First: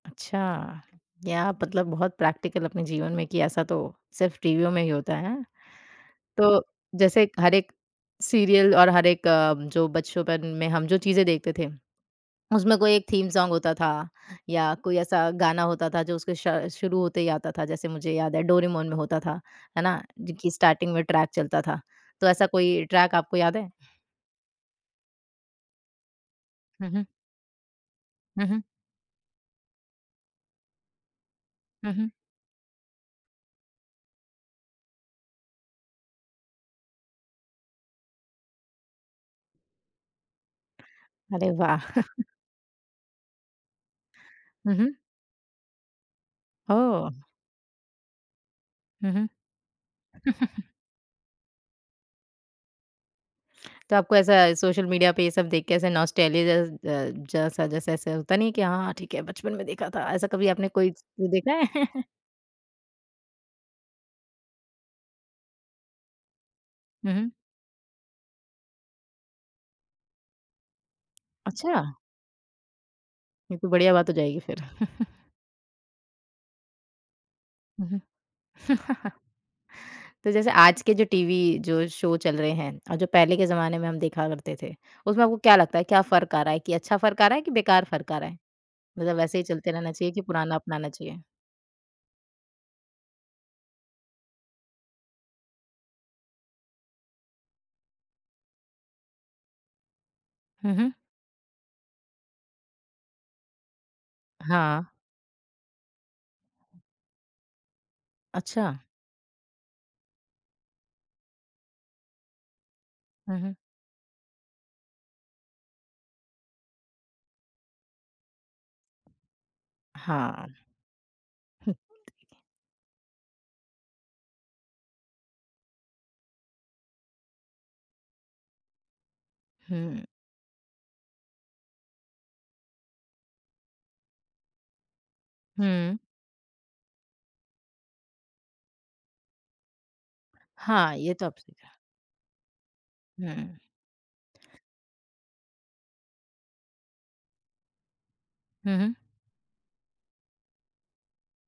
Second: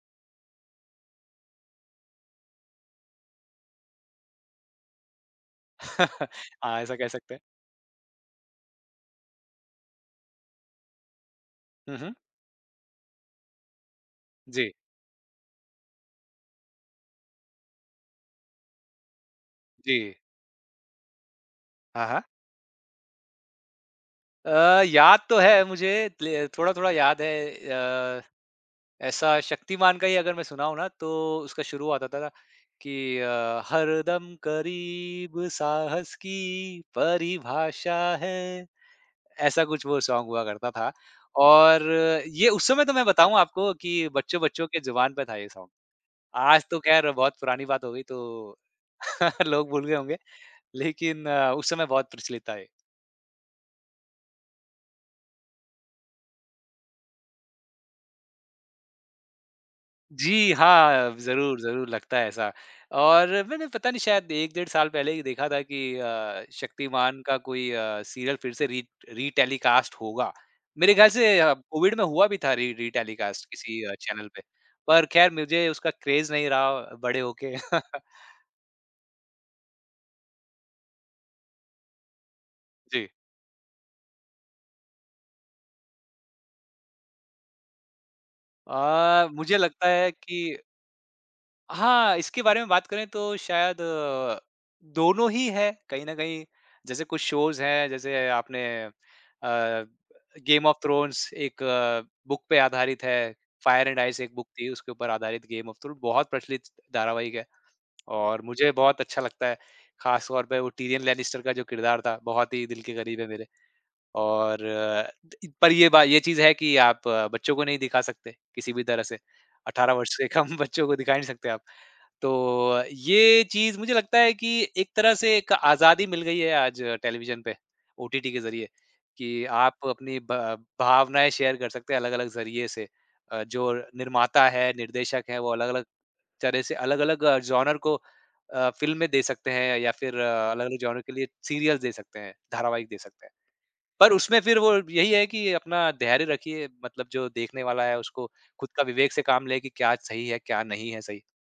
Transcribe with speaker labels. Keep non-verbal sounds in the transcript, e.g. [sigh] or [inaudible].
Speaker 1: अच्छा। क्या आप मतलब बहुत प्रैक्टिकल अपने जीवन में कि ऐसा तो सिर्फ़ टीवियों में ही होता हैं।
Speaker 2: [chuckles]
Speaker 1: तो
Speaker 2: हाँ, ऐसा कह
Speaker 1: जैसे
Speaker 2: सकते हैं।
Speaker 1: हर एक सीरियल और हर एक अ, जो बचपन में हम जो चीजें देखते थे,
Speaker 2: हुँ, हुँ।
Speaker 1: उसमें कोई एक थीम सॉन्ग होता था,
Speaker 2: जी।
Speaker 1: या कोई ऐसा गाना होता था जो उसके श शुरू होते ही आता था। जैसे मुझे याद है डोरेमॉन में होता था, है ना,
Speaker 2: जी।
Speaker 1: जिनकी स्टार्टिंग में ट्रैक चलता था।
Speaker 2: हाँ, हाँ।
Speaker 1: तो ऐसा कोई ट्रैक आपको याद है?
Speaker 2: अ, याद तो है मुझे ले
Speaker 1: हुँ,
Speaker 2: थोड़ा-थोड़ा
Speaker 1: हुँ।
Speaker 2: याद है। अ,
Speaker 1: हुँ, हुँ।
Speaker 2: ऐसा शक्तिमान का ही अगर मैं सुनाऊँ ना, तो उसका
Speaker 1: हुँ,
Speaker 2: शुरुआत
Speaker 1: हुँ।
Speaker 2: आता था कि अ, हरदम करीब साहस की परिभाषा है, ऐसा कुछ वो सॉन्ग हुआ करता था,
Speaker 1: अरे
Speaker 2: और
Speaker 1: वाह! [chuckles]
Speaker 2: ये उस समय तो मैं बताऊँ आपको कि बच्चों-बच्चों
Speaker 1: हुँ,
Speaker 2: के
Speaker 1: हुँ।
Speaker 2: जुबान पे था ये सॉन्ग। आज तो खैर
Speaker 1: ओह!
Speaker 2: बहुत पुरानी बात हो गई तो
Speaker 1: हुँ, हुँ।
Speaker 2: [chuckles] लोग भूल गए होंगे,
Speaker 1: [chuckles]
Speaker 2: लेकिन अ, उस समय बहुत प्रचलित था ये।
Speaker 1: तो आपको ऐसा सोशल मीडिया पे ये सब देख के ऐसा नॉस्टैलजिया जैस अ, जासा जैसा ऐसा होता नहीं कि हाँ, हाँ, ठीक है बचपन में देखा था, ऐसा कभी
Speaker 2: जी,
Speaker 1: आपने कोई च
Speaker 2: हाँ,
Speaker 1: देखा
Speaker 2: ज़रूर,
Speaker 1: है?
Speaker 2: ज़रूर
Speaker 1: [chuckles]
Speaker 2: लगता है ऐसा। और मैंने पता नहीं शायद 1, डेढ़ साल पहले ही देखा था कि अ,
Speaker 1: हुँ,
Speaker 2: शक्तिमान
Speaker 1: हुँ।
Speaker 2: का कोई अ, सीरियल फिर से रीट रीटेलीकास्ट होगा। मेरे ख्याल से अ,
Speaker 1: अच्छा।
Speaker 2: कोविड में हुआ भी था री रीटेलीकास्ट
Speaker 1: ये तो
Speaker 2: किसी
Speaker 1: बढ़िया
Speaker 2: अ,
Speaker 1: बात हो
Speaker 2: चैनल
Speaker 1: जाएगी
Speaker 2: पे,
Speaker 1: फिर।
Speaker 2: पर
Speaker 1: [chuckles]
Speaker 2: खैर मुझे उसका क्रेज़ नहीं रहा बड़े होके।
Speaker 1: हुँ, हुँ।
Speaker 2: [chuckles]
Speaker 1: [chuckles] तो जैसे आज के जो टीवी जो शो चल रहे हैं और जो
Speaker 2: जी।
Speaker 1: पहले के ज़माने में हम देखा करते थे, उसमें आपको क्या लगता है, क्या फ़र्क आ रहा है कि अच्छा फ़र्क आ रहा है, कि बेकार फ़र्क आ रहा है? मतलब
Speaker 2: अ,
Speaker 1: वैसे ही
Speaker 2: मुझे
Speaker 1: चलते
Speaker 2: लगता
Speaker 1: रहना
Speaker 2: है
Speaker 1: चाहिए, कि पुराना
Speaker 2: कि
Speaker 1: अपनाना चाहिए?
Speaker 2: हाँ, इसके बारे में बात करें तो शायद अ, दोनों ही हैं कहीं न कहीं। जैसे कुछ शोज़ हैं, जैसे आपने अ, गेम
Speaker 1: हुँ,
Speaker 2: ऑफ
Speaker 1: हुँ।
Speaker 2: थ्रोन्स एक अ, बुक पे आधारित है, फायर एंड आइस एक बुक थी,
Speaker 1: हाँ।
Speaker 2: उसके ऊपर आधारित गेम ऑफ थ्रो बहुत प्रचलित धारावाहिक है, और मुझे
Speaker 1: अच्छा।
Speaker 2: बहुत अच्छा लगता है, खास तौर पे वो टिरियन लैनिस्टर का जो किरदार था, बहुत ही दिल के करीब है
Speaker 1: हुँ,
Speaker 2: मेरे।
Speaker 1: हुँ।
Speaker 2: और त इ पर ये बा ये चीज़ है कि आप बच्चों को नहीं दिखा सकते किसी भी तरह से, 18 वर्ष से
Speaker 1: हाँ।
Speaker 2: कम बच्चों को दिखा ही नहीं सकते आप।
Speaker 1: हुँ।
Speaker 2: तो अ, ये चीज़ मुझे लगता है कि एक तरह से एक आज़ादी मिल गई है आज टेलिविज़न पे ओटीटी के ज़रिए, कि आप
Speaker 1: हुँ।
Speaker 2: अपनी ब भावनाएँ शेयर कर सकते हैं अलग-अलग ज़रिए से। अ, जो निर्माता है, निर्देशक है, वो अलग-अलग
Speaker 1: हुँ।
Speaker 2: तरह से अलग-अलग अ, जॉन्रा को अ, फ़िल्में दे सकते हैं या फिर अ, अलग-अलग
Speaker 1: हाँ,
Speaker 2: जॉन्रा
Speaker 1: ये
Speaker 2: के
Speaker 1: तो
Speaker 2: लिए
Speaker 1: आप सही कहा।
Speaker 2: सिरियल्स दे सकते हैं, धारावाहिक दे सकते हैं।
Speaker 1: हुँ।
Speaker 2: पर उसमें फिर वो यही है कि अपना धैर्य रखिए, मतलब जो देखने वाला है, उसको खुद
Speaker 1: हुँ,
Speaker 2: का
Speaker 1: हुँ।
Speaker 2: विवेक से काम ले कि क्या सही है, क्या नहीं है सही।